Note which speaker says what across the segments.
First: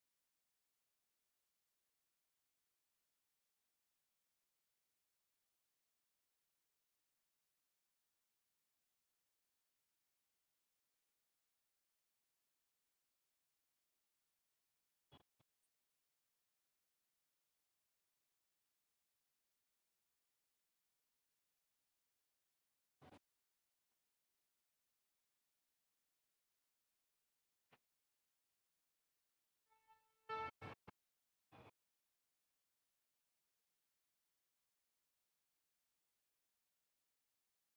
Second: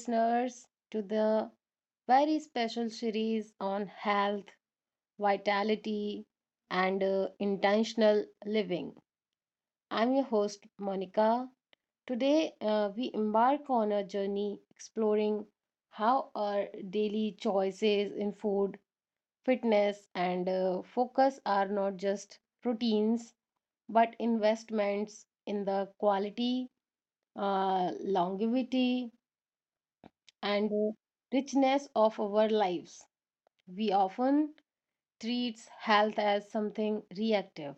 Speaker 1: listeners, to the very special series on health, vitality, and intentional living. I'm your host, Monica. Today, we embark on a journey exploring how our daily choices in food, fitness, and focus are not just routines but investments in the quality, longevity, and richness of our lives. We often treat health as something reactive.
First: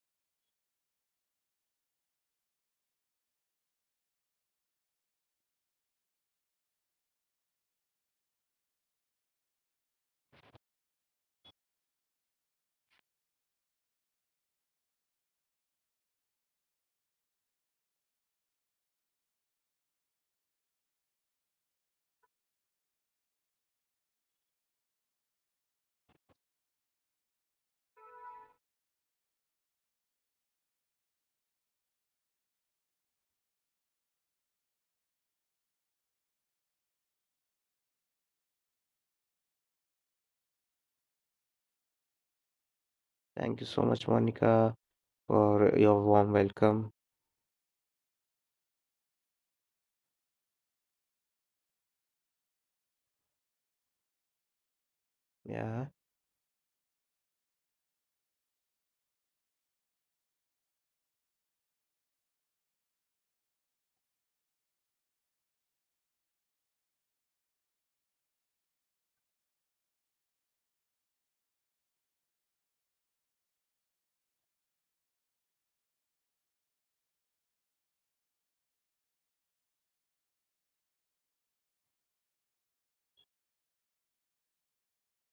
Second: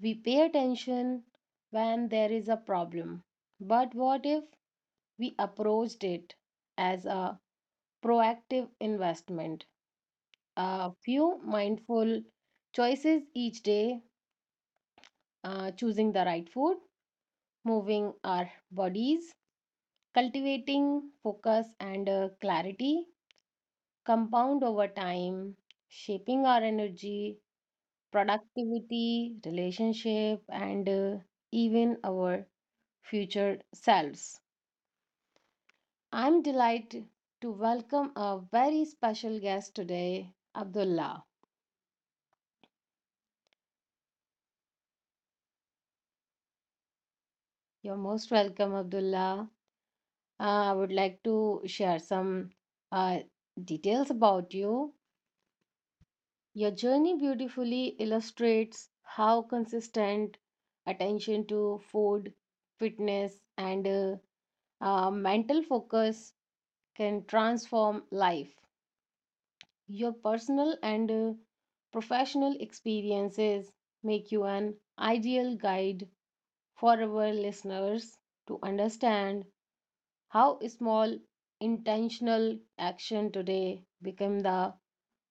Speaker 1: We pay attention when there is a problem. But what if we approached it as a proactive investment? A few mindful choices each day, choosing the right food, moving our bodies, cultivating focus and clarity, compound over time, shaping our energy, productivity, relationship, and even our future selves. I'm delighted to welcome a very special guest today, Abdullah.
Speaker 2: Thank you so much, Monica, for your warm welcome.
Speaker 1: You're most welcome, Abdullah. I would like to share some uh, details about you.
Speaker 2: Yeah,
Speaker 1: Your journey beautifully illustrates how consistent attention to food, fitness, and mental focus can transform life. Your personal and professional experiences make you an ideal guide for our listeners to understand how small intentional action today become the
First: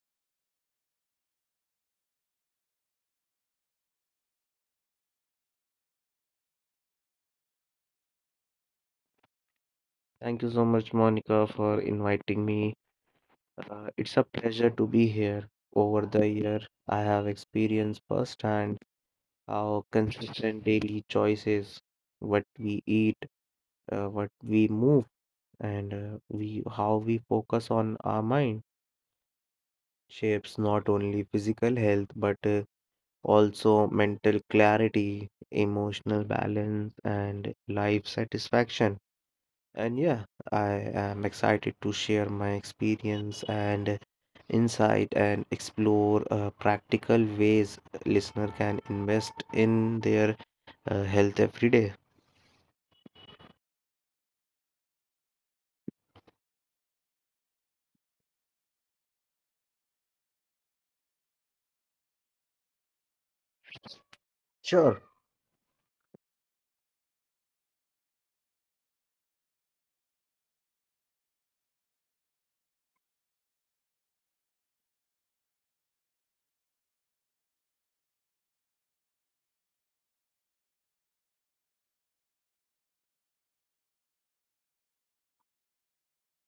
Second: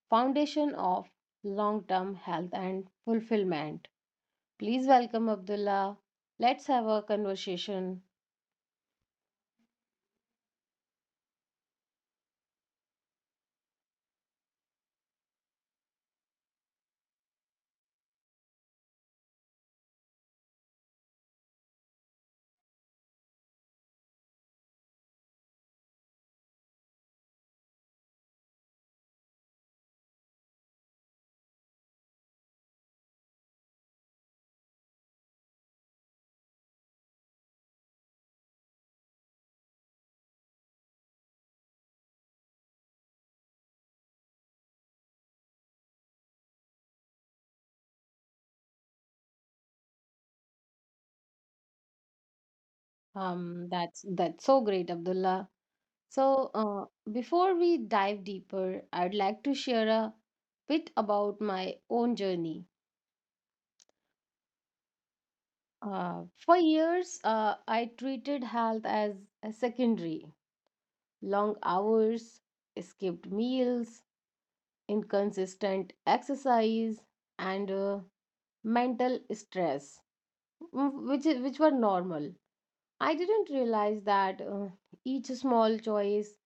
Speaker 1: foundation of long-term health and fulfillment. Please welcome Abdullah. Let's have a conversation.
Speaker 2: thank you so much, Monica, for inviting me. It's a pleasure to be here. Over the year, I have experienced firsthand how consistent daily choices, what we eat, what we move, and we how we focus on our mind shapes not only physical health but also mental clarity, emotional balance, and life satisfaction. And yeah, I am excited to share my experience and insight and explore practical ways listener can invest in their health every day.
Speaker 1: That's so great, Abdullah. So, before we dive deeper, I'd like to share a bit about my own journey.
Speaker 2: Sure.
Speaker 1: For years, I treated health as a secondary. Long hours, skipped meals, inconsistent exercise, and mental stress, which were normal. I didn't realize that each small choice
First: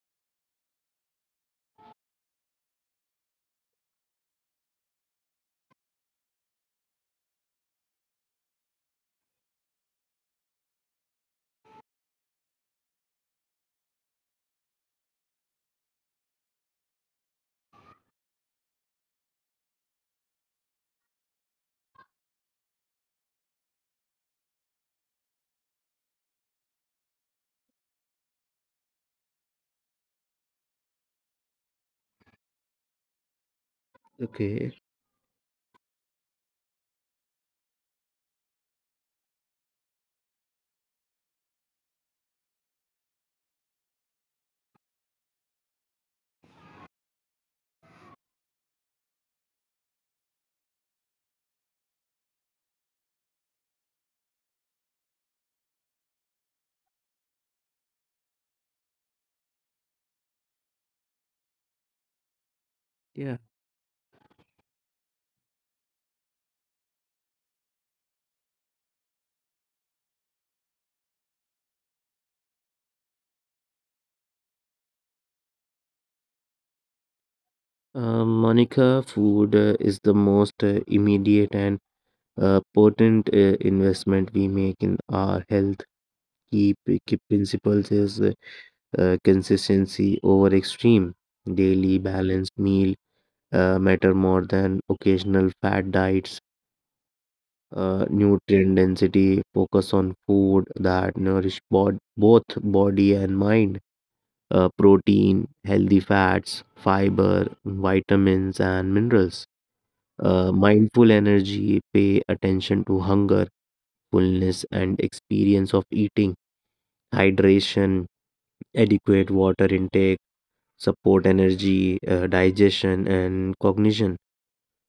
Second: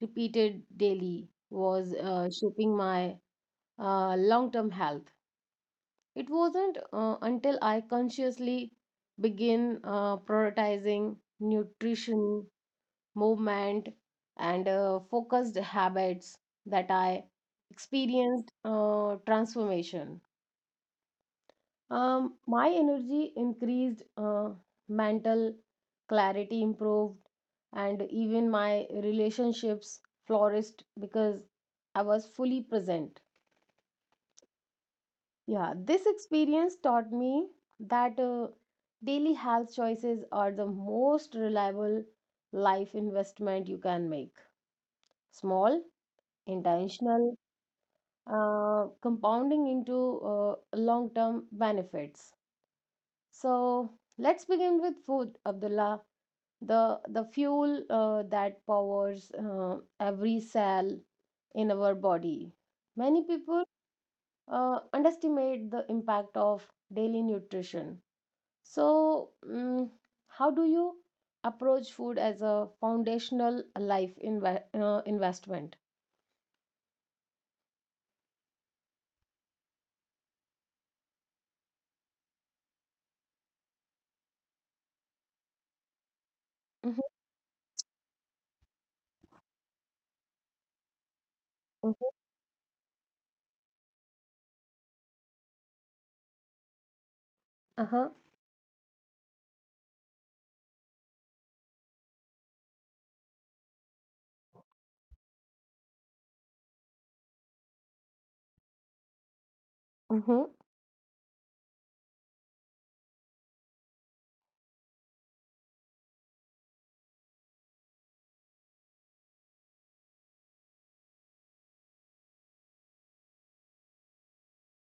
Speaker 1: repeated daily was shaping my long term health. It wasn't until I consciously began prioritizing nutrition, movement, and focused habits that I experienced transformation. My energy increased, mental clarity improved, and even my relationships flourished because I was fully present.
Speaker 2: Okay,
Speaker 1: Yeah, this experience taught me that daily health choices are the most reliable life investment you can make. Small, intentional, compounding into long term benefits. So let's begin with food, Abdullah. The fuel that powers every cell in our body. Many
Speaker 2: yeah.
Speaker 1: people underestimate the impact of daily nutrition. So, how do you approach food as a foundational life investment?
Speaker 2: Monica, food is the most immediate and potent investment we make in our health. Key,
Speaker 1: Mhm,
Speaker 2: key principles is consistency over extreme, daily
Speaker 1: mhm,
Speaker 2: balanced meal matter more than occasional fat diets.
Speaker 1: uh-huh,
Speaker 2: Nutrient density, focus on food that nourish both body and mind, protein, healthy fats, fiber, vitamins, and minerals.
Speaker 1: mhm.
Speaker 2: Mindful energy, pay attention to hunger, fullness, and experience of eating. Hydration, adequate water intake, support energy, digestion, and cognition.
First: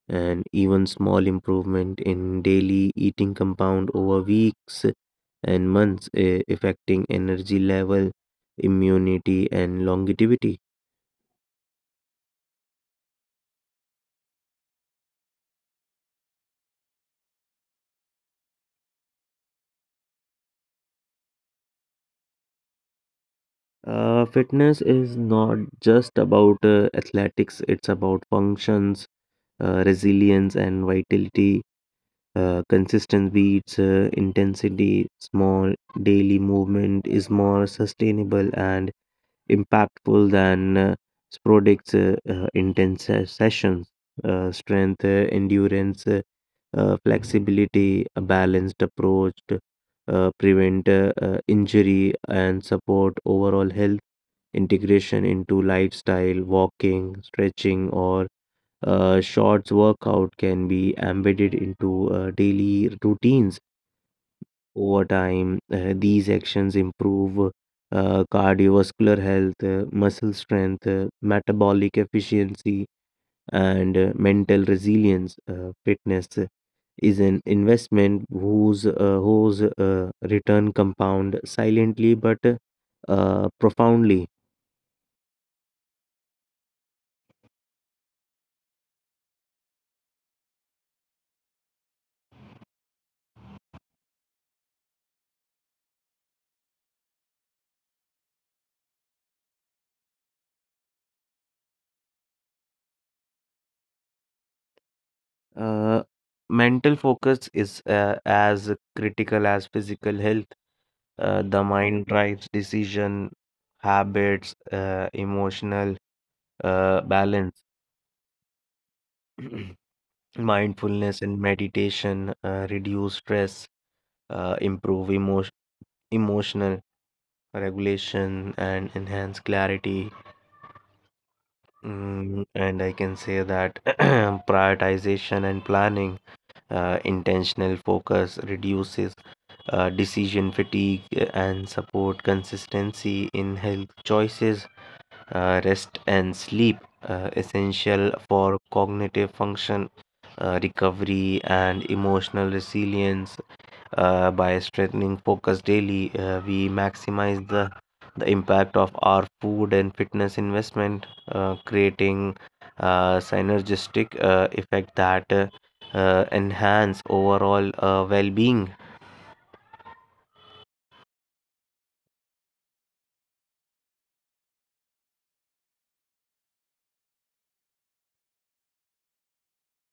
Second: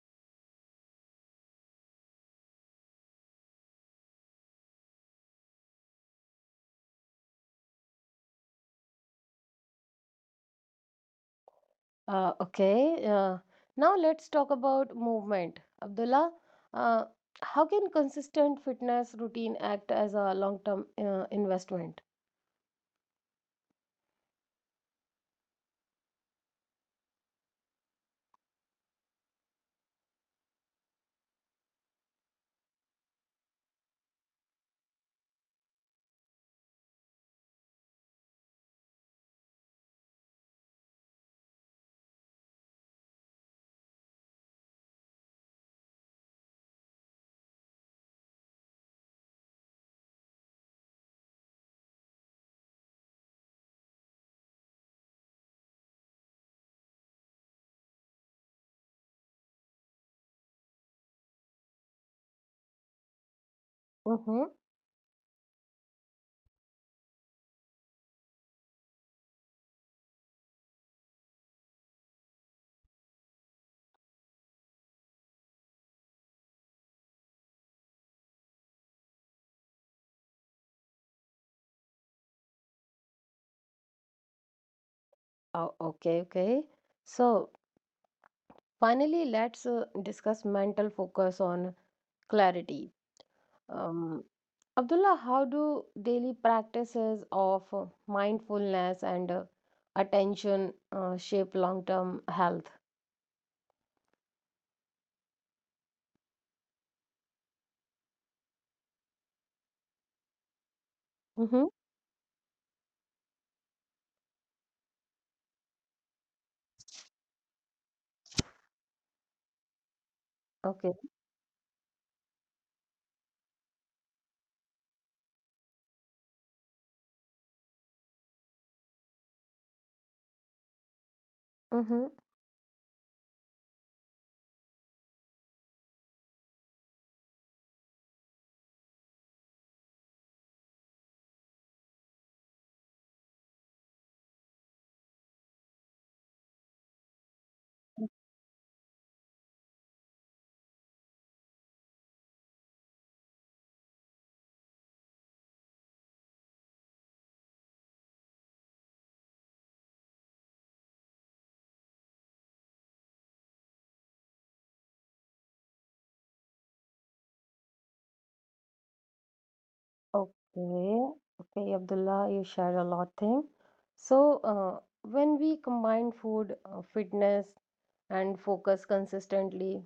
Speaker 2: And even small improvement in daily eating compound over weeks and months affecting energy level, immunity, and longevity.
Speaker 1: Okay. Now let's talk about movement. Abdullah, uh, how can consistent fitness routine act as a long-term investment?
Speaker 2: Fitness is not just about athletics, it's about functions, resilience, and vitality. Consistent beats intensity. Small daily movement is more sustainable and impactful than sporadic intense sessions. Strength, endurance, flexibility, a balanced approach to prevent injury and support overall health. Integration into lifestyle, walking, stretching, or shorts workout can be embedded into daily routines.
Speaker 1: Mm-hmm.
Speaker 2: Over time, these actions improve cardiovascular health, muscle strength, metabolic efficiency, and mental resilience. Fitness is an investment whose return compound silently but profoundly.
Speaker 1: Oh, okay, okay. So finally, let's discuss mental focus on clarity. Um, Abdullah, how do daily practices of mindfulness and attention shape long-term health?
Speaker 2: Uh, mental focus is as critical as physical health. The
Speaker 1: Mm-hmm.
Speaker 2: mind drives decision, habits, emotional balance.
Speaker 1: Okay.
Speaker 2: mindfulness and meditation reduce stress, improve emo emotional regulation, and enhance clarity.
Speaker 1: Mm-hmm.
Speaker 2: Mm, and I can say that prioritization and planning, intentional focus reduces decision fatigue and support consistency in health choices. Rest and sleep, essential for cognitive function, recovery, and emotional resilience. By strengthening focus daily, we maximize the impact of our food and fitness investment, creating a synergistic effect that enhance overall well-being.
Speaker 1: Okay. Okay, Abdullah, you shared a lot thing. So, when we combine food, fitness, and focus consistently,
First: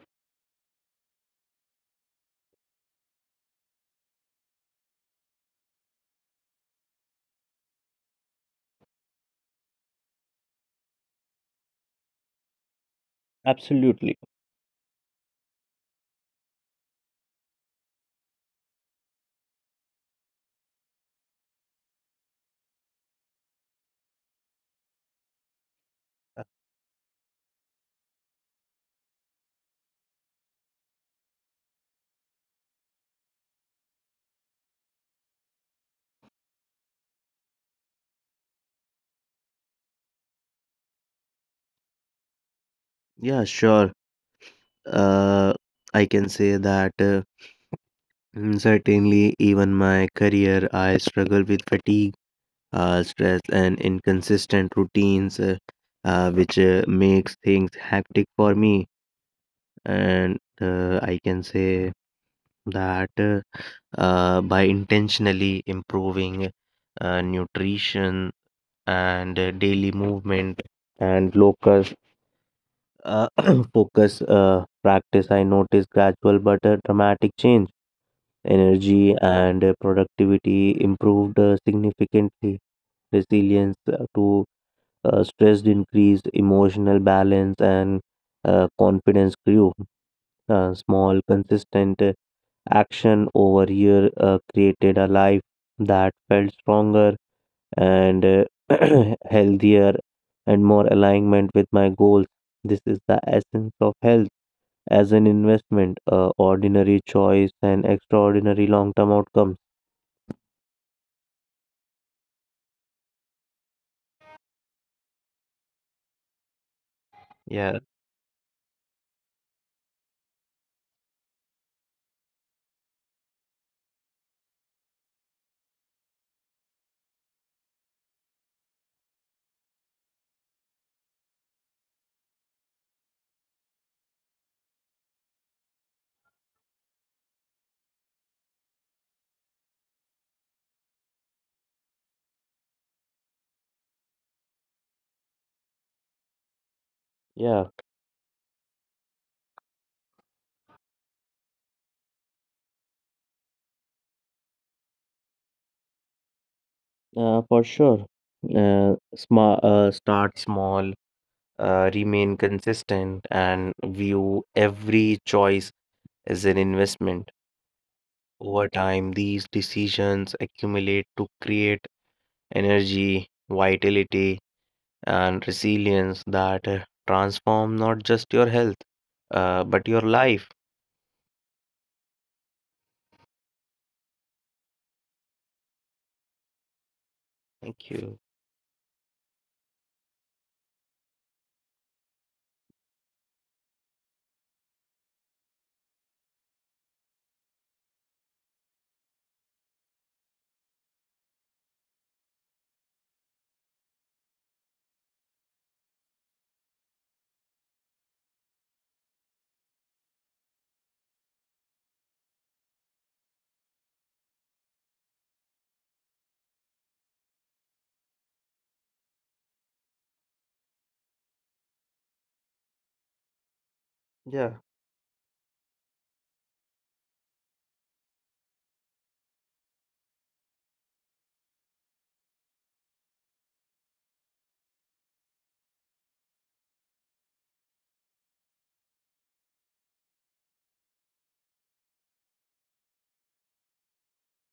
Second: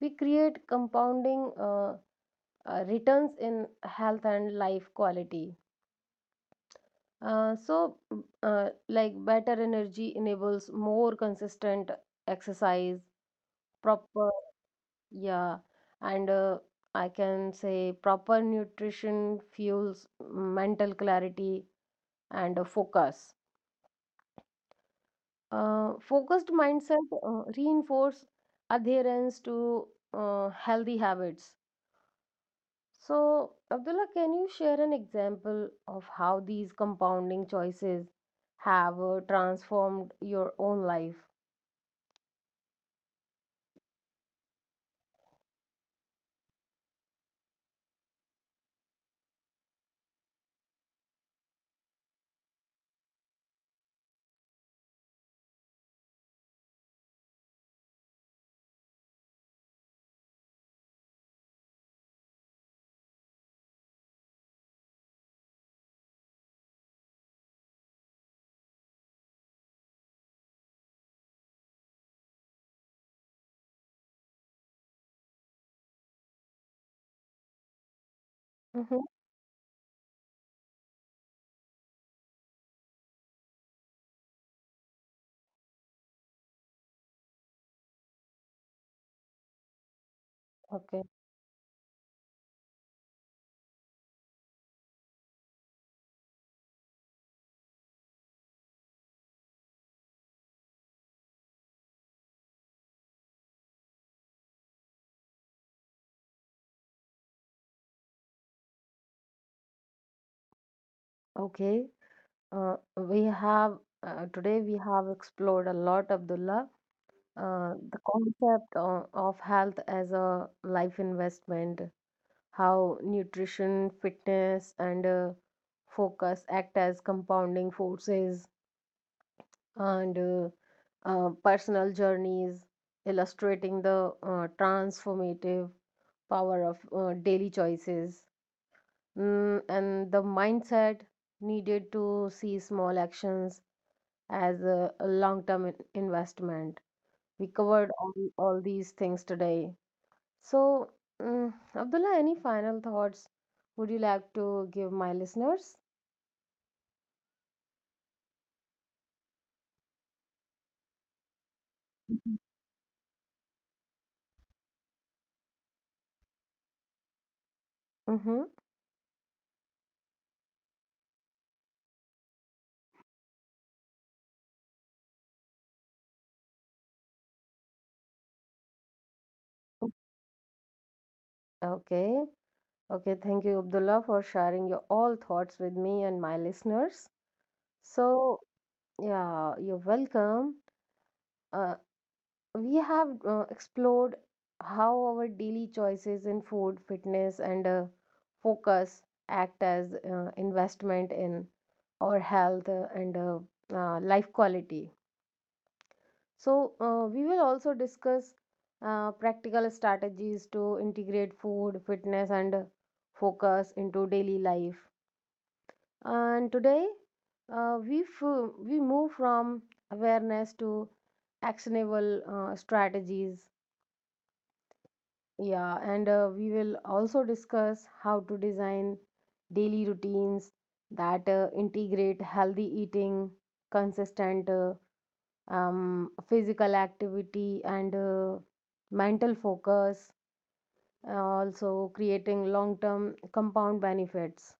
Speaker 1: we create compounding returns in health and life quality. So, like better energy enables more consistent exercise,
Speaker 2: Absolutely.
Speaker 1: proper, yeah, and I can say proper nutrition fuels mental clarity and focus. Focused mindset reinforce adherence to healthy habits. So, Abdullah, can you share an example of how these compounding choices have transformed your own life?
Speaker 2: Yeah, sure. Uh, I can say that. Certainly, even my career, I struggle with fatigue, stress, and inconsistent routines, which makes things hectic for me. And I can say that by intentionally improving nutrition and daily movement and locus uh, focus practice, I notice gradual but dramatic change.
Speaker 1: Hmm.
Speaker 2: Energy and productivity improved significantly. Resilience to stress increased, emotional balance, and confidence grew.
Speaker 1: Okay.
Speaker 2: Small, consistent action over year created a life that felt stronger and healthier and more alignment with my goals. This is the essence of health as an investment, ordinary choice, and extraordinary long term outcome.
Speaker 1: Okay. We have Today we have explored a lot, Abdullah,
Speaker 2: Yeah,
Speaker 1: the concept of health as a life investment, how nutrition, fitness, and focus act as compounding forces, and personal journeys, illustrating the transformative power of daily choices, and the mindset needed to see small actions as a long term investment. We
Speaker 2: yeah,
Speaker 1: covered all these things today. So, Abdullah, any final thoughts would you like to give my listeners?
Speaker 2: for sure. Sma Start small, remain consistent, and view every choice as an investment.
Speaker 1: Mm-hmm.
Speaker 2: Over time, these decisions accumulate to create energy, vitality, and resilience that transform not just your health, but your life.
Speaker 1: Okay. Okay. Thank you, Abdullah, for sharing your all thoughts with me and my listeners.
Speaker 2: Thank you.
Speaker 1: So, yeah, you're welcome. Uh, we have explored how our daily choices in food, fitness, and focus act as investment in our health and life quality. So, we will also discuss practical strategies to integrate food, fitness, and focus into daily life. And today, we move from awareness to actionable strategies.
Speaker 2: Yeah.
Speaker 1: Yeah, and we will also discuss how to design daily routines that integrate healthy eating, consistent physical activity, and mental focus, also creating long term compound benefits.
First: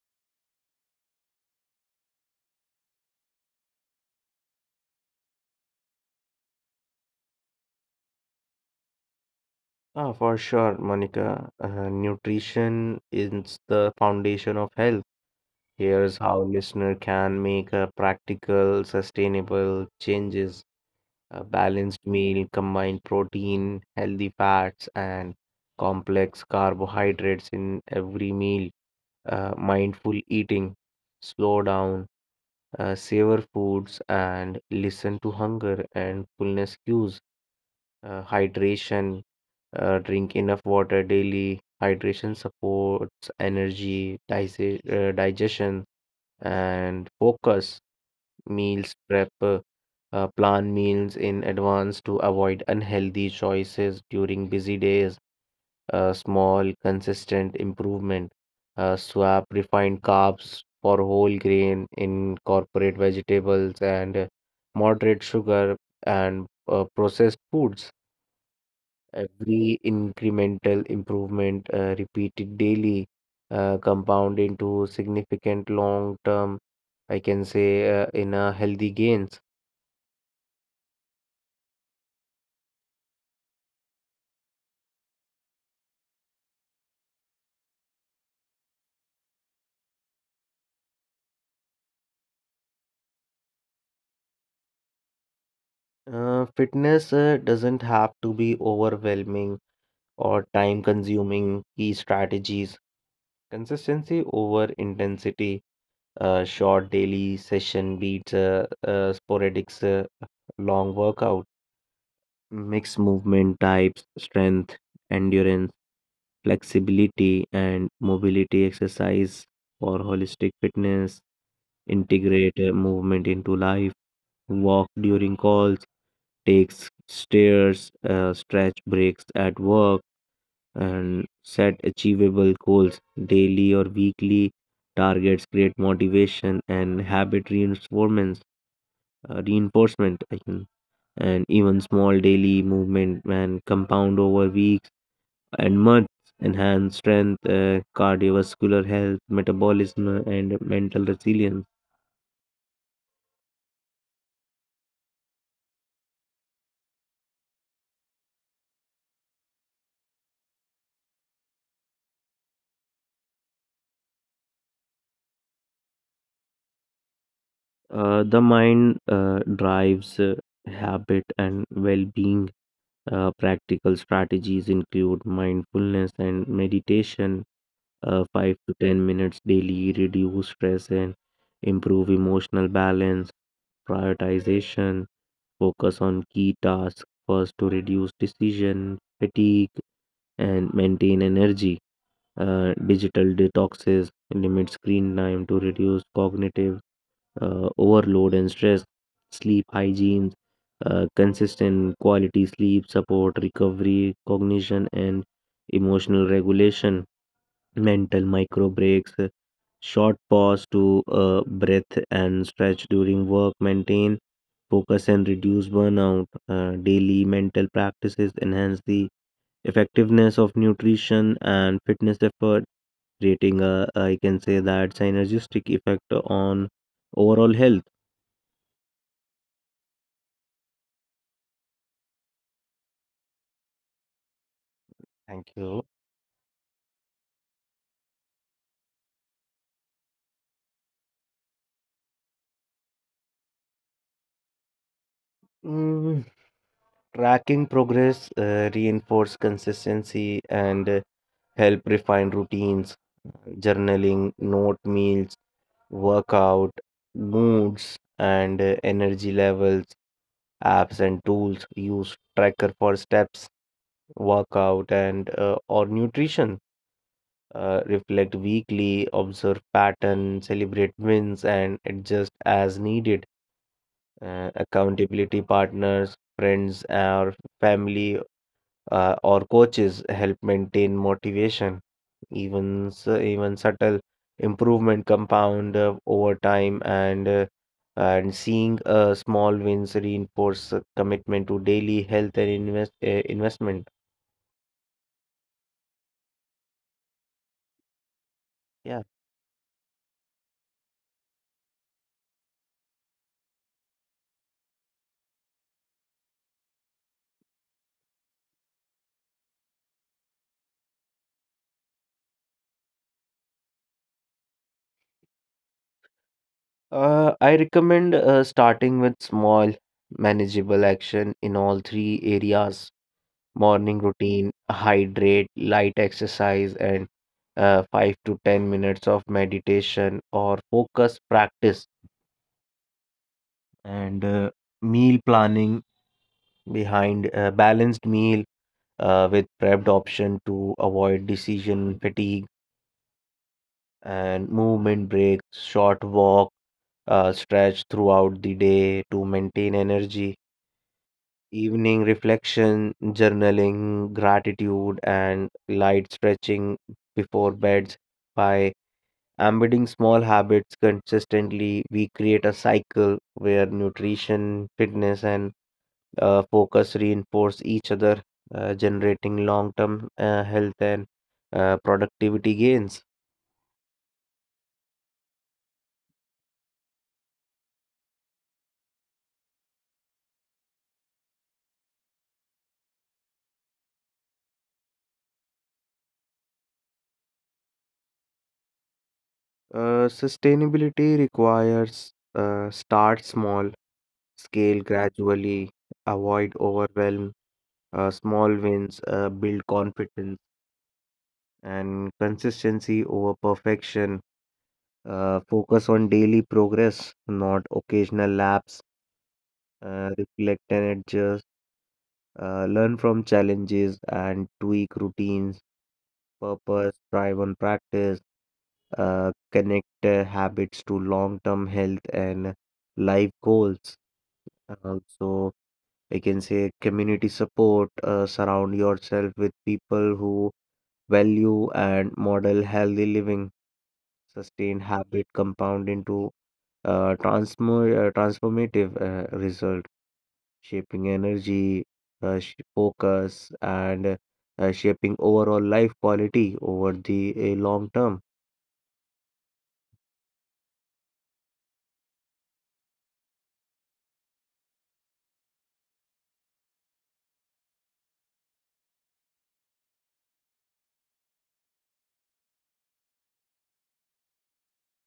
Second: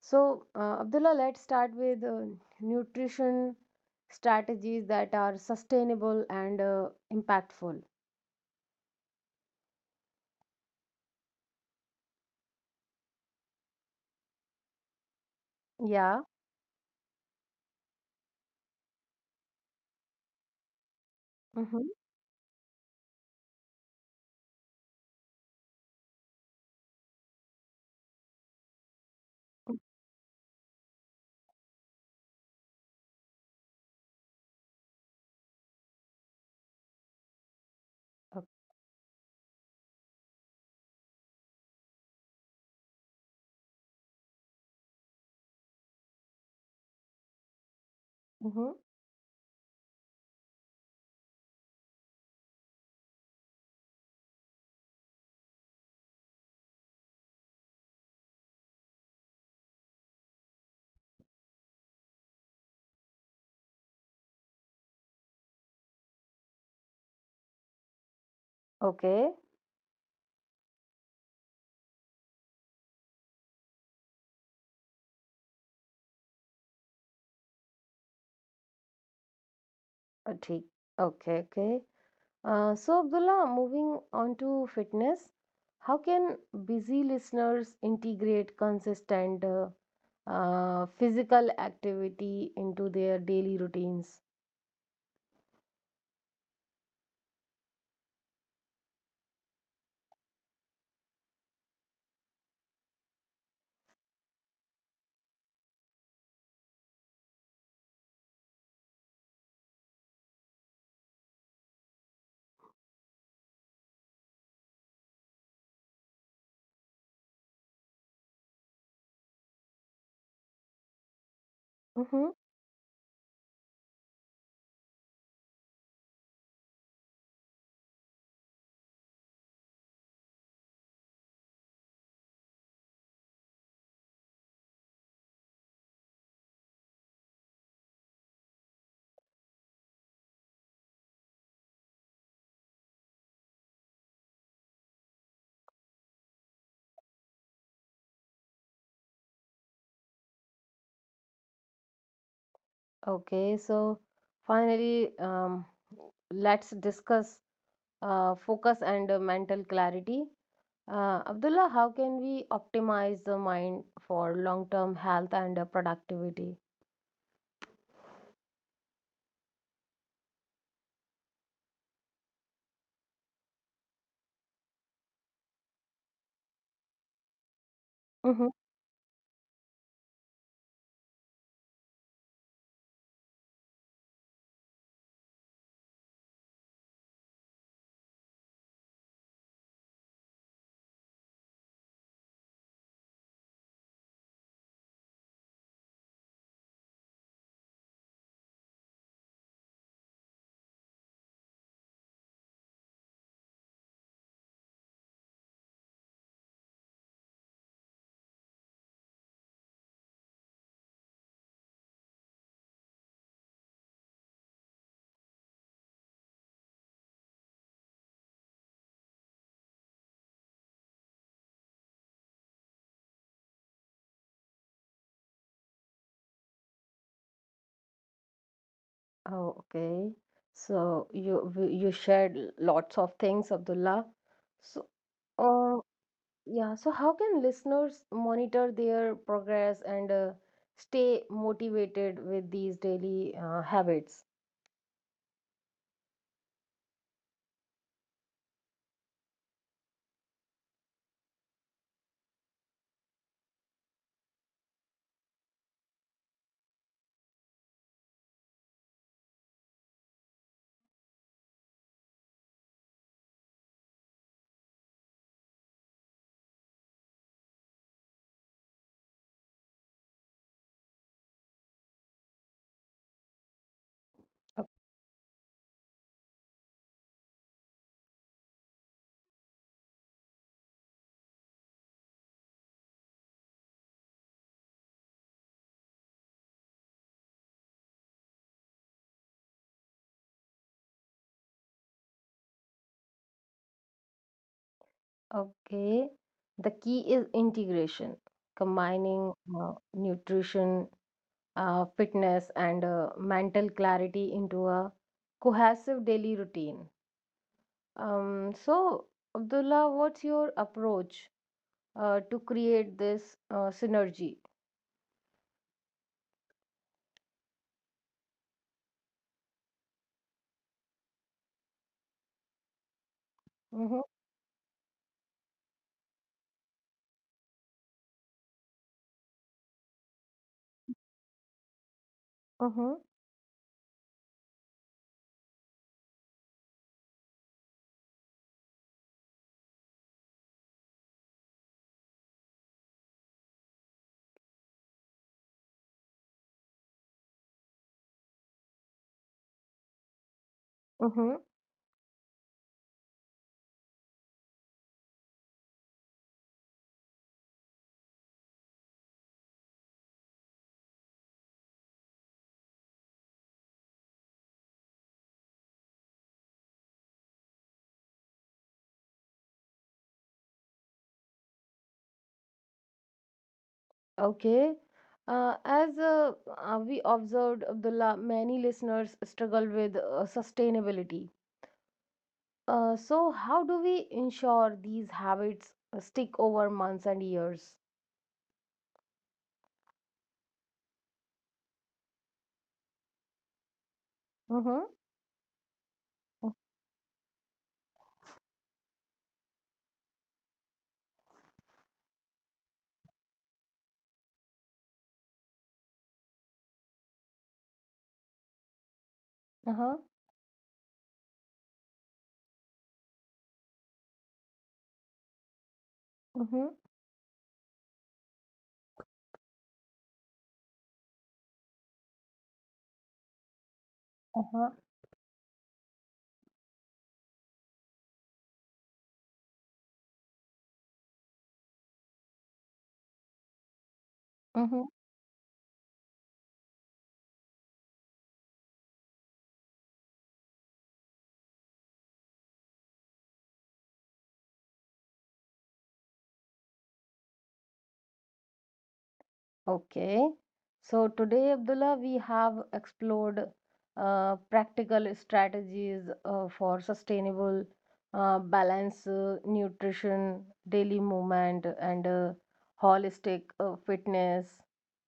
Speaker 1: So, Abdullah, let's start with nutrition strategies that are sustainable and impactful.
Speaker 2: Ah, for sure, Monica. Nutrition is the foundation of health. Here's
Speaker 1: Yeah.
Speaker 2: how listener can make a practical, sustainable changes. A
Speaker 1: Mm-hmm.
Speaker 2: balanced meal combine protein, healthy fats, and complex carbohydrates in every meal. Mindful eating, slow down, savor foods, and listen to hunger and fullness cues. Hydration, drink enough water daily. Hydration supports energy, digestion, and focus.
Speaker 1: Mm-hmm.
Speaker 2: Meals prep, plan meals in advance to avoid unhealthy choices during busy days. Small consistent improvement, swap refined carbs for whole grain, incorporate vegetables and moderate sugar and processed foods.
Speaker 1: Okay.
Speaker 2: Every incremental improvement, repeated daily, compound into significant long-term, I can say, in a healthy gains.
Speaker 1: ठीक. Okay. Okay. So, Abdullah, moving on to fitness, how can busy listeners integrate consistent physical activity into their daily routines?
Speaker 2: Fitness doesn't have to be overwhelming or time-consuming. Key strategies. Consistency over intensity. A short daily session beats a sporadic long workout. Mix movement types, strength, endurance, flexibility, and mobility exercise for holistic fitness.
Speaker 1: Mm-hmm.
Speaker 2: Integrate movement into life. Walk during calls, take stairs, stretch breaks at work, and set achievable goals daily or weekly. Targets create motivation and habit reinforcements. Reinforcement. I think and even small daily movement can compound over weeks and months, enhance strength, cardiovascular health, metabolism, and mental resilience.
Speaker 1: Okay. So, finally, let's discuss focus and mental clarity. Abdullah, how can we optimize the mind for long-term health and productivity?
Speaker 2: The mind drives habit and well being. Practical strategies include mindfulness and meditation,
Speaker 1: Hmm.
Speaker 2: 5 to 10 minutes daily, reduce stress and improve emotional balance. Prioritization, focus on key tasks first to reduce decision fatigue and maintain energy. Digital detoxes limit screen time to reduce cognitive overload and stress. Sleep hygiene, consistent quality sleep support recovery, cognition, and emotional regulation. Mental micro breaks, short pause to breath and stretch during work, maintain focus and reduce burnout. Daily mental practices enhance the effectiveness of nutrition and fitness effort, creating a, I can say that, synergistic effect on overall health.
Speaker 1: Oh, okay. So you shared lots of things, Abdullah. So,
Speaker 2: Thank
Speaker 1: uh,
Speaker 2: you.
Speaker 1: yeah. So how can listeners monitor their progress and stay motivated with these daily habits?
Speaker 2: Mm, tracking progress, reinforce consistency, and help refine routines. Journaling, note meals, workout, moods, and energy levels. Apps and tools, use tracker for steps, workout, and or nutrition. Reflect weekly, observe pattern, celebrate wins, and adjust as needed.
Speaker 1: O-
Speaker 2: Accountability partners, friends, or family or coaches help maintain motivation. Even even subtle improvement compound over time, and seeing small wins reinforce a commitment to daily health and investment.
Speaker 1: Okay. The key is integration,
Speaker 2: Yeah,
Speaker 1: combining nutrition fitness and mental clarity into a cohesive daily routine. So, Abdullah, what's your approach to create this synergy?
Speaker 2: I recommend starting with small, manageable action in all three areas. Morning
Speaker 1: Mm-hmm,
Speaker 2: routine, hydrate, light exercise, and 5 to 10 minutes of meditation or focus practice,
Speaker 1: mm-hmm,
Speaker 2: and meal planning behind a balanced meal with prepped option to avoid decision fatigue, and movement breaks, short walk, stretch throughout the day to maintain energy.
Speaker 1: mm-hmm.
Speaker 2: Evening reflection, journaling, gratitude, and light stretching before beds. By embedding small habits consistently, we create a cycle where nutrition, fitness, and focus reinforce each other, generating long term health and productivity gains.
Speaker 1: Okay. As we observed, Abdullah, many listeners struggle with sustainability. So, how do we ensure these habits stick over months and years?
Speaker 2: Sustainability requires, start small, scale
Speaker 1: Mm-hmm.
Speaker 2: gradually, avoid overwhelm. Small wins build confidence and consistency over perfection. Focus on daily progress, not occasional laps.
Speaker 1: Uh-huh.
Speaker 2: Reflect and adjust. Learn from challenges and tweak routines.
Speaker 1: Mm-hmm.
Speaker 2: Purpose, thrive on practice. Connect habits to long term health and life goals.
Speaker 1: Uh-huh.
Speaker 2: Also, I can say community support. Surround yourself with people who value and model healthy living. Sustained habit compound into transformative result, shaping energy, focus, and shaping overall life quality over the long term.
Speaker 1: Okay. So today, Abdullah, we have explored practical strategies for sustainable balance, nutrition, daily movement, and holistic fitness.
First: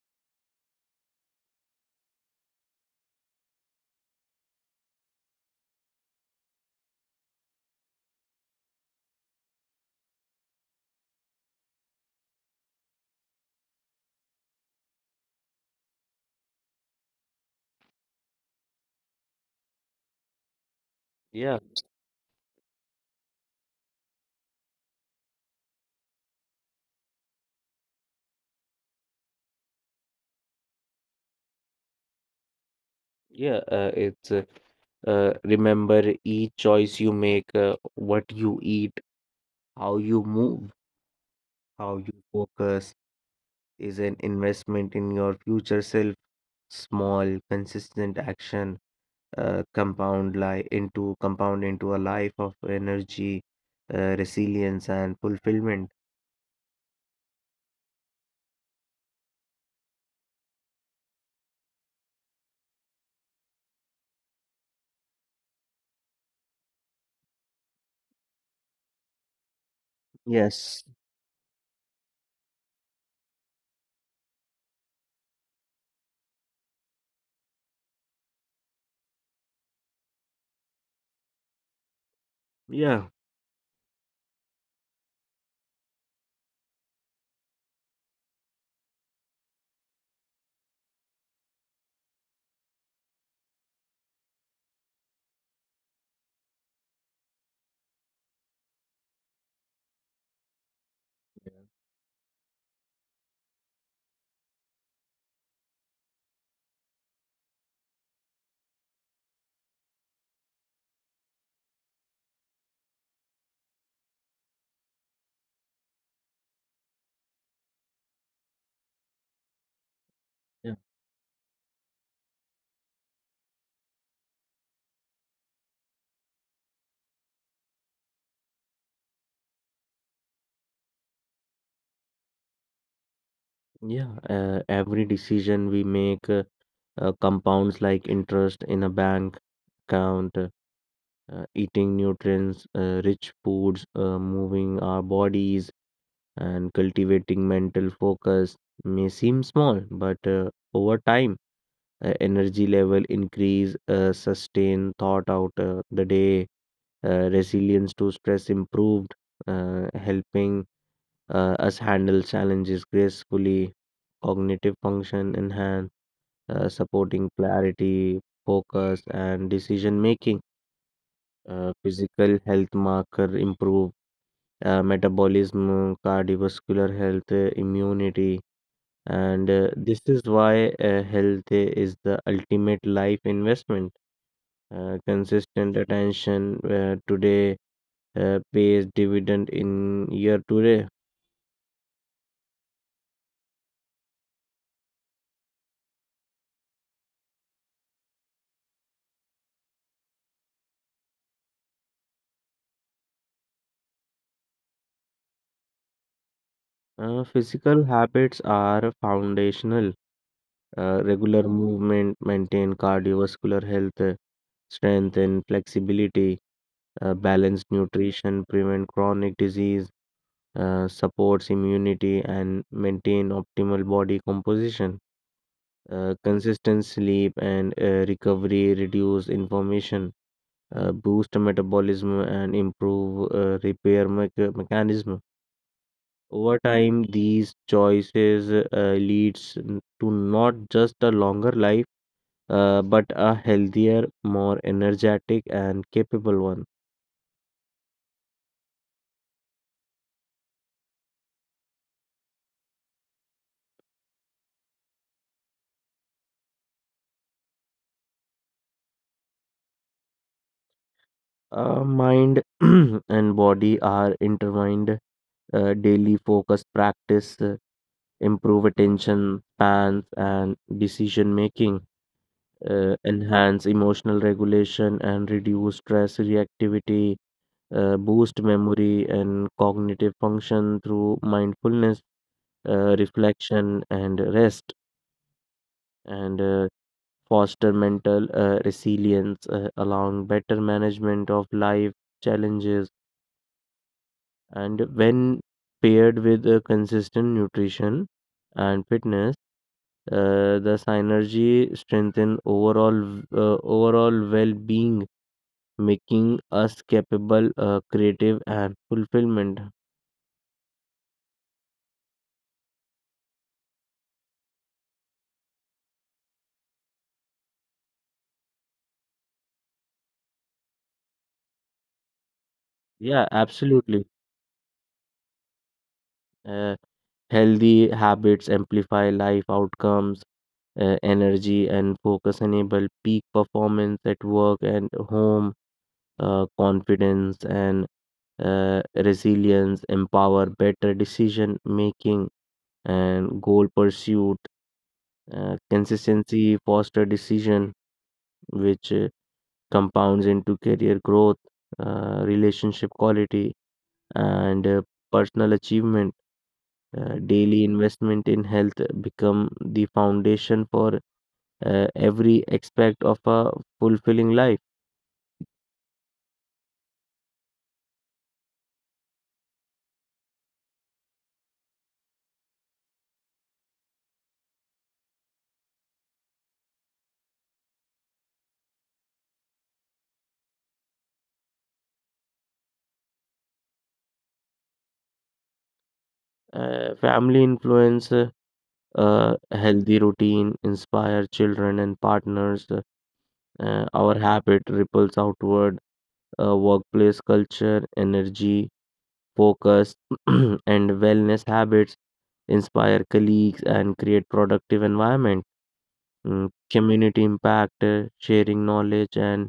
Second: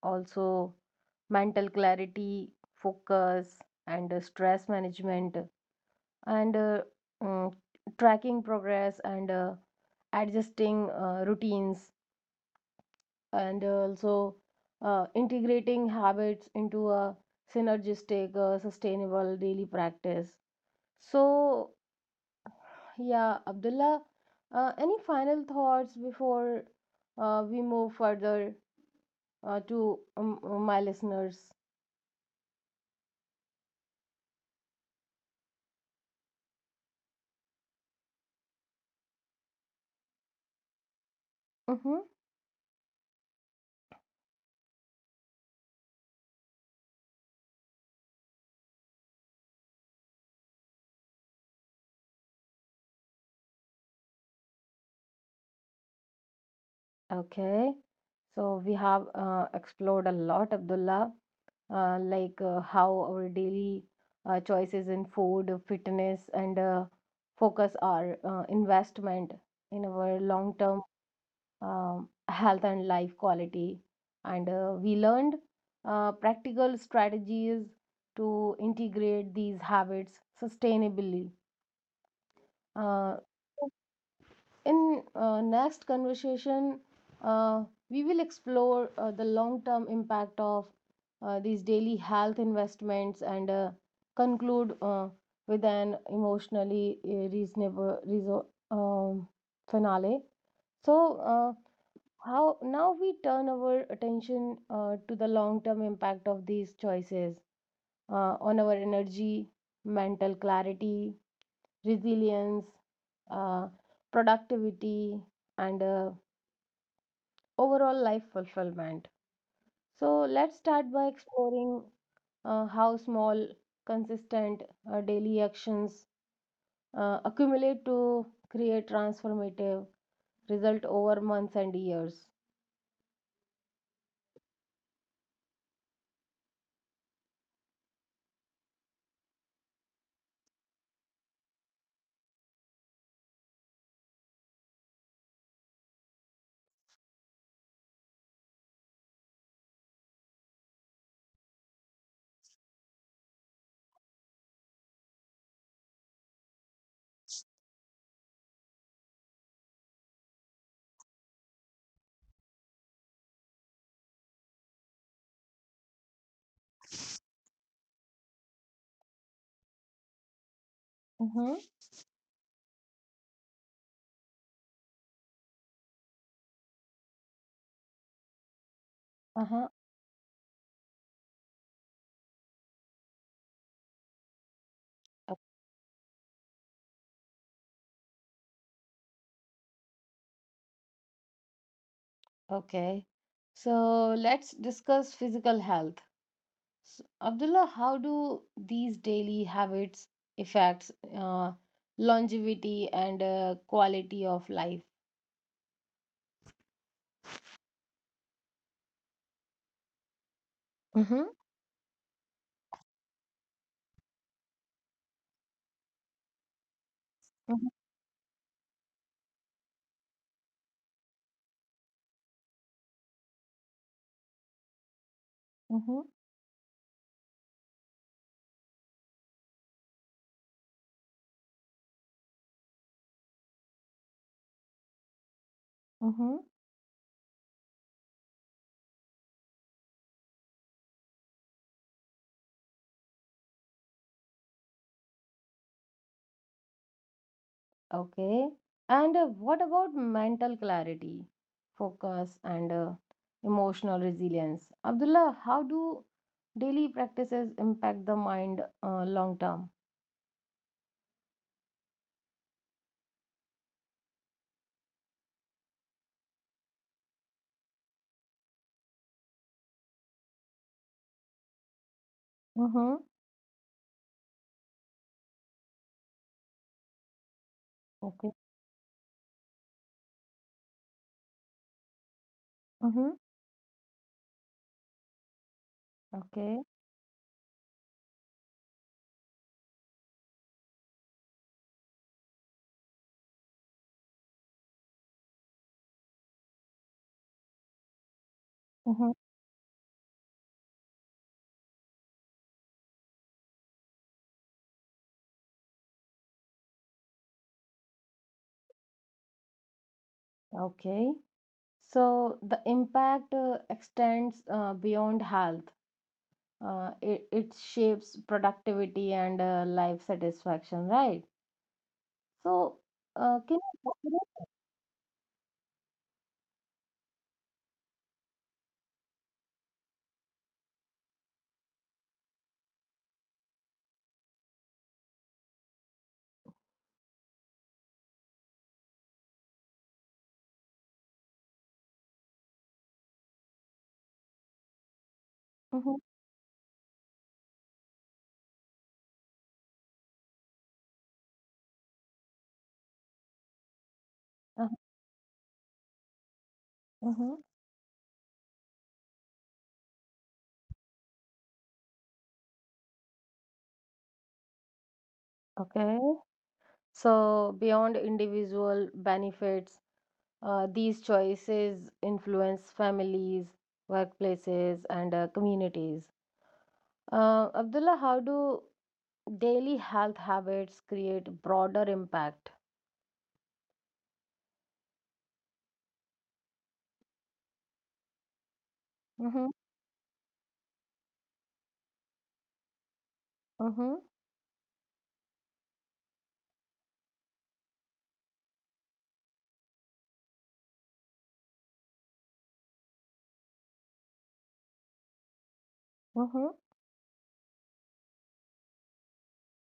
Speaker 1: Also, mental clarity, focus, and stress management, and mm, tracking progress and adjusting routines and also integrating habits into a synergistic, sustainable daily practice.
Speaker 2: Yeah,
Speaker 1: So, yeah, Abdullah, any final thoughts before we move further to my listeners?
Speaker 2: yeah, it's remember each choice you make, what you eat, how you move, how
Speaker 1: Mhm.
Speaker 2: you focus is an investment in your future self. Small, consistent action compound into a life of energy, resilience, and fulfillment.
Speaker 1: Okay. So we have explored a lot, Abdullah, like how our daily choices in food, fitness, and focus are investment in our long-term
Speaker 2: Yes.
Speaker 1: health and life quality. And we learned practical strategies to integrate these habits sustainably.
Speaker 2: Yeah,
Speaker 1: Uh, in next conversation, uh, we will explore the long-term impact of these daily health investments and conclude with an emotionally reasonable reason, um, finale. So, how now we turn our attention to the long-term impact of these choices on our energy, mental clarity, resilience, uh, productivity, and overall life fulfillment. So, let's
Speaker 2: Yeah.
Speaker 1: start by exploring how small, consistent daily actions accumulate to create transformative result over months and years.
Speaker 2: Yeah. Every decision we make compounds like interest in a bank account, eating nutrients, rich foods, moving our bodies, and cultivating mental focus may seem small, but over time, energy level increase, sustain thought out the day, resilience to stress improved, helping us handle challenges gracefully, cognitive function enhanced, supporting clarity, focus, and decision making,
Speaker 1: Mm-hmm.
Speaker 2: physical health marker improve. Metabolism, cardiovascular health, immunity, and
Speaker 1: Uh-huh.
Speaker 2: this is why health is the ultimate life investment.
Speaker 1: O-
Speaker 2: Consistent attention today pays dividend in year today.
Speaker 1: Okay. So let's discuss physical health. So, Abdullah, how do these daily habits affect longevity and quality of life?
Speaker 2: Physical habits are foundational.
Speaker 1: Mm-hmm.
Speaker 2: Regular movement maintain cardiovascular health, strength, and flexibility.
Speaker 1: Mhm,
Speaker 2: Balanced nutrition prevent chronic disease, supports immunity and maintain optimal body composition.
Speaker 1: mhm,
Speaker 2: Consistent sleep and recovery reduce inflammation, boost metabolism, and improve repair mechanism.
Speaker 1: mhm.
Speaker 2: Over time, these choices leads n- to not just a longer life, but a healthier, more energetic, and capable one.
Speaker 1: Okay. And what about mental clarity, focus, and emotional resilience? Abdullah, how do daily practices impact the mind long term?
Speaker 2: Mind and body are intertwined. Daily focus practice improve attention spans and decision making,
Speaker 1: Mm-hmm.
Speaker 2: enhance emotional regulation and reduce stress reactivity, boost
Speaker 1: Okay.
Speaker 2: memory and cognitive function through mindfulness,
Speaker 1: Mm-hmm.
Speaker 2: reflection, and rest, and
Speaker 1: Okay.
Speaker 2: foster mental resilience, allowing better management of life challenges. And when paired with consistent nutrition and
Speaker 1: Mm-hmm.
Speaker 2: fitness, the synergy strengthen overall well-being, making us capable, creative, and fulfillment.
Speaker 1: Okay. So the impact extends beyond health. It shapes productivity and life satisfaction, right? So,
Speaker 2: Yeah,
Speaker 1: can
Speaker 2: absolutely.
Speaker 1: you
Speaker 2: Uh, Healthy habits amplify life outcomes, energy and focus enable peak performance at work and home, confidence and resilience empower better decision making and goal pursuit.
Speaker 1: Mhm,
Speaker 2: Consistency foster decision, which compounds into career growth, relationship quality,
Speaker 1: uh,
Speaker 2: and personal achievement. Uh,
Speaker 1: mhm.
Speaker 2: daily investment in health become the foundation for every aspect of a fulfilling life.
Speaker 1: Okay. So beyond individual benefits, these choices influence families, workplaces, and communities. Abdullah, how do daily health habits create broader impact?
Speaker 2: Family influence,
Speaker 1: Mm-hmm.
Speaker 2: a healthy routine, inspire children and partners.
Speaker 1: Mm-hmm.
Speaker 2: Our habit ripples outward. Workplace culture, energy, focus, and wellness habits inspire colleagues and create productive environment.
Speaker 1: Mm-hmm.
Speaker 2: Mm, community impact, sharing knowledge, and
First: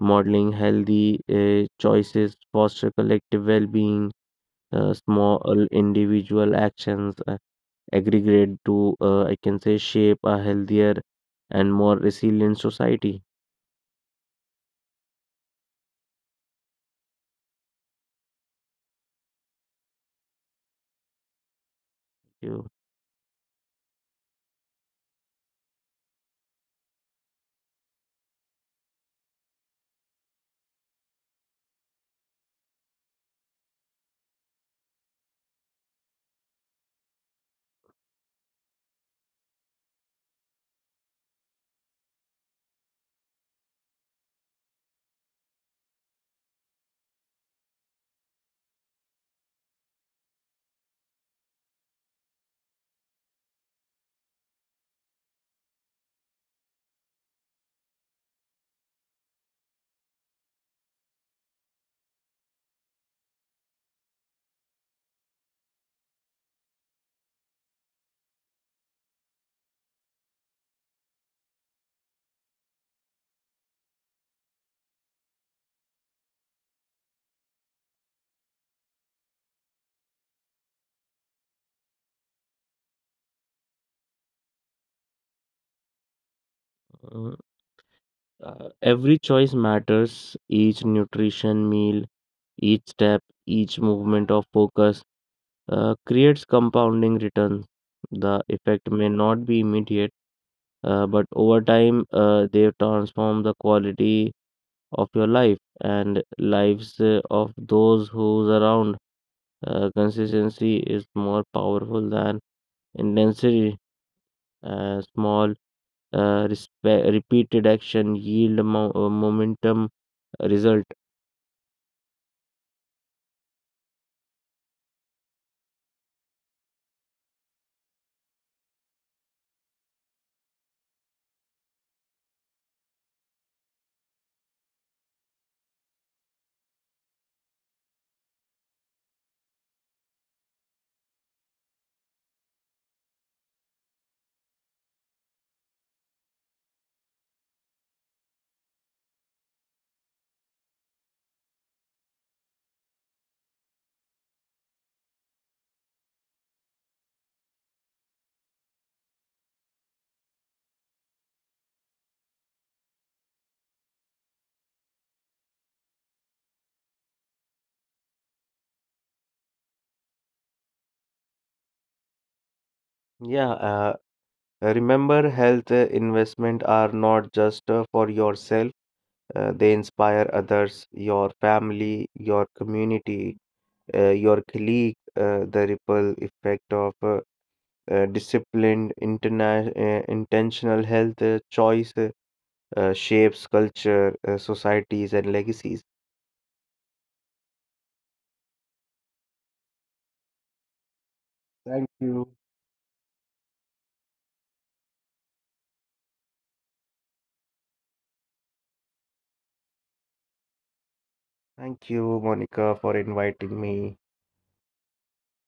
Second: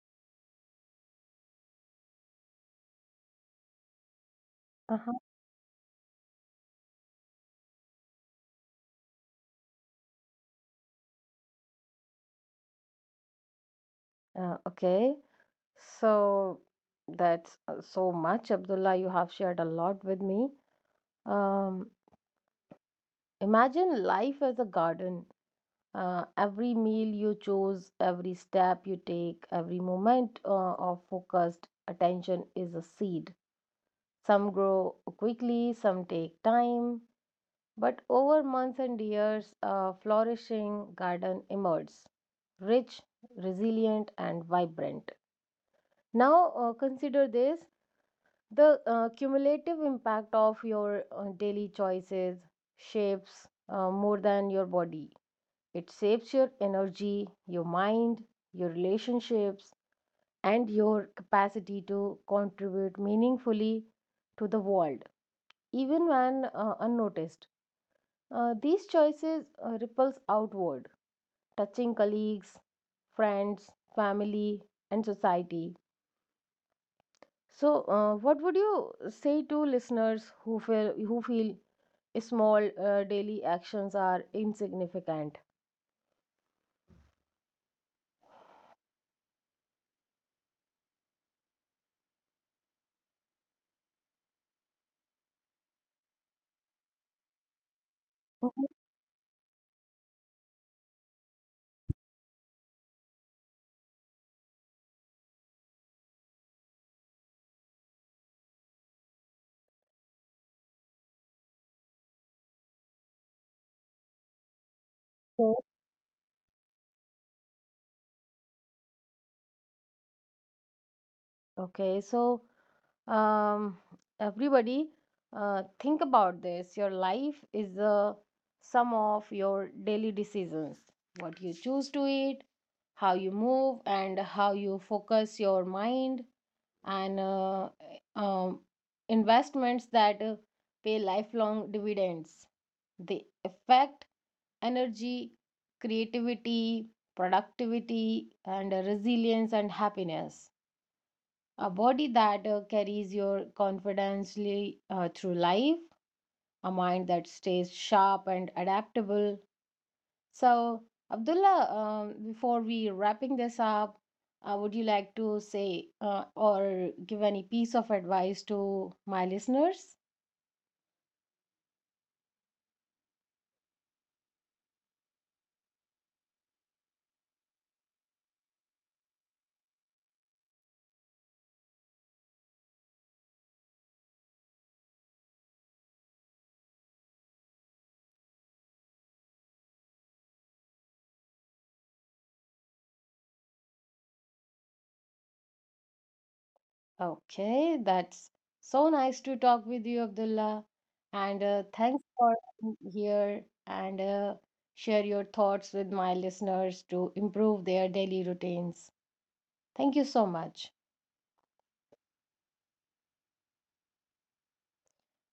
Speaker 2: modeling healthy choices foster collective well-being.
Speaker 1: Uh-huh.
Speaker 2: Small individual actions aggregate to, I can say, shape a healthier and more resilient society.
Speaker 1: Okay. So that's so much, Abdullah. You have shared a lot with me. Um,
Speaker 2: You,
Speaker 1: Imagine life as a garden. Every meal you choose, every step you take, every moment of focused attention is a seed. Some grow quickly, some take time, but over months and years, a flourishing garden emerges, rich, resilient, and vibrant. Now, consider this. The cumulative impact of your daily choices shapes more than your body. It shapes your energy, your mind, your relationships, and your capacity to contribute meaningfully to the world, even when unnoticed. These choices ripples outward, touching colleagues, friends, family, and society. So, what would you say to listeners who feel small daily actions are insignificant.
Speaker 2: uh, every choice matters. Each nutrition meal, each step, each movement of focus creates compounding returns. The
Speaker 1: Okay.
Speaker 2: effect may not be immediate. But over time, they've transformed the quality of your life and lives of those who's around. Consistency is more powerful than intensity. Small,
Speaker 1: So,
Speaker 2: respe- repeated action yield momentum result.
Speaker 1: okay, so um, everybody, think about this. Your life is the sum of your daily decisions. What you choose to eat, how you move, and how you focus your mind, and um, investments that pay lifelong dividends. They affect energy, creativity, productivity, and resilience and happiness. A body that carries your confidently through life, a mind that stays sharp and adaptable. So, Abdullah, before we wrapping this up, would you like to say or give any piece of advice to my listeners?
Speaker 2: Yeah, remember, health investment are not just for yourself, they inspire others, your family, your community, your colleague. The ripple effect of disciplined intentional health choice shapes culture, societies, and legacies.
Speaker 1: Okay, that's so nice to talk with you, Abdullah. And
Speaker 2: Thank
Speaker 1: thanks
Speaker 2: you.
Speaker 1: for being here and share your thoughts with my listeners to improve their daily routines. Thank you so much.
Speaker 2: Thank you, Monica, for inviting me.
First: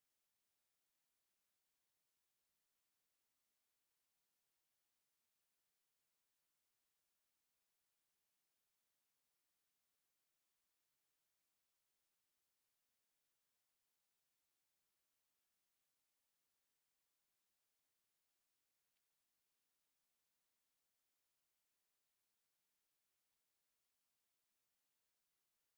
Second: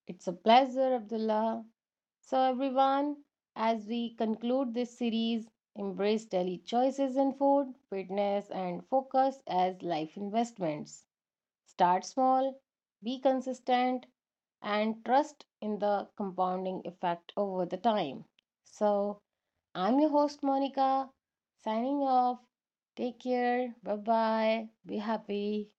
Speaker 1: It's a pleasure, Abdullah. So, everyone, as we conclude this series, embrace daily choices in food, fitness, and focus as life investments. Start small, be consistent, and trust in the compounding effect over the time. So, I'm your host Monica, signing off. Take care. Bye bye. Be happy.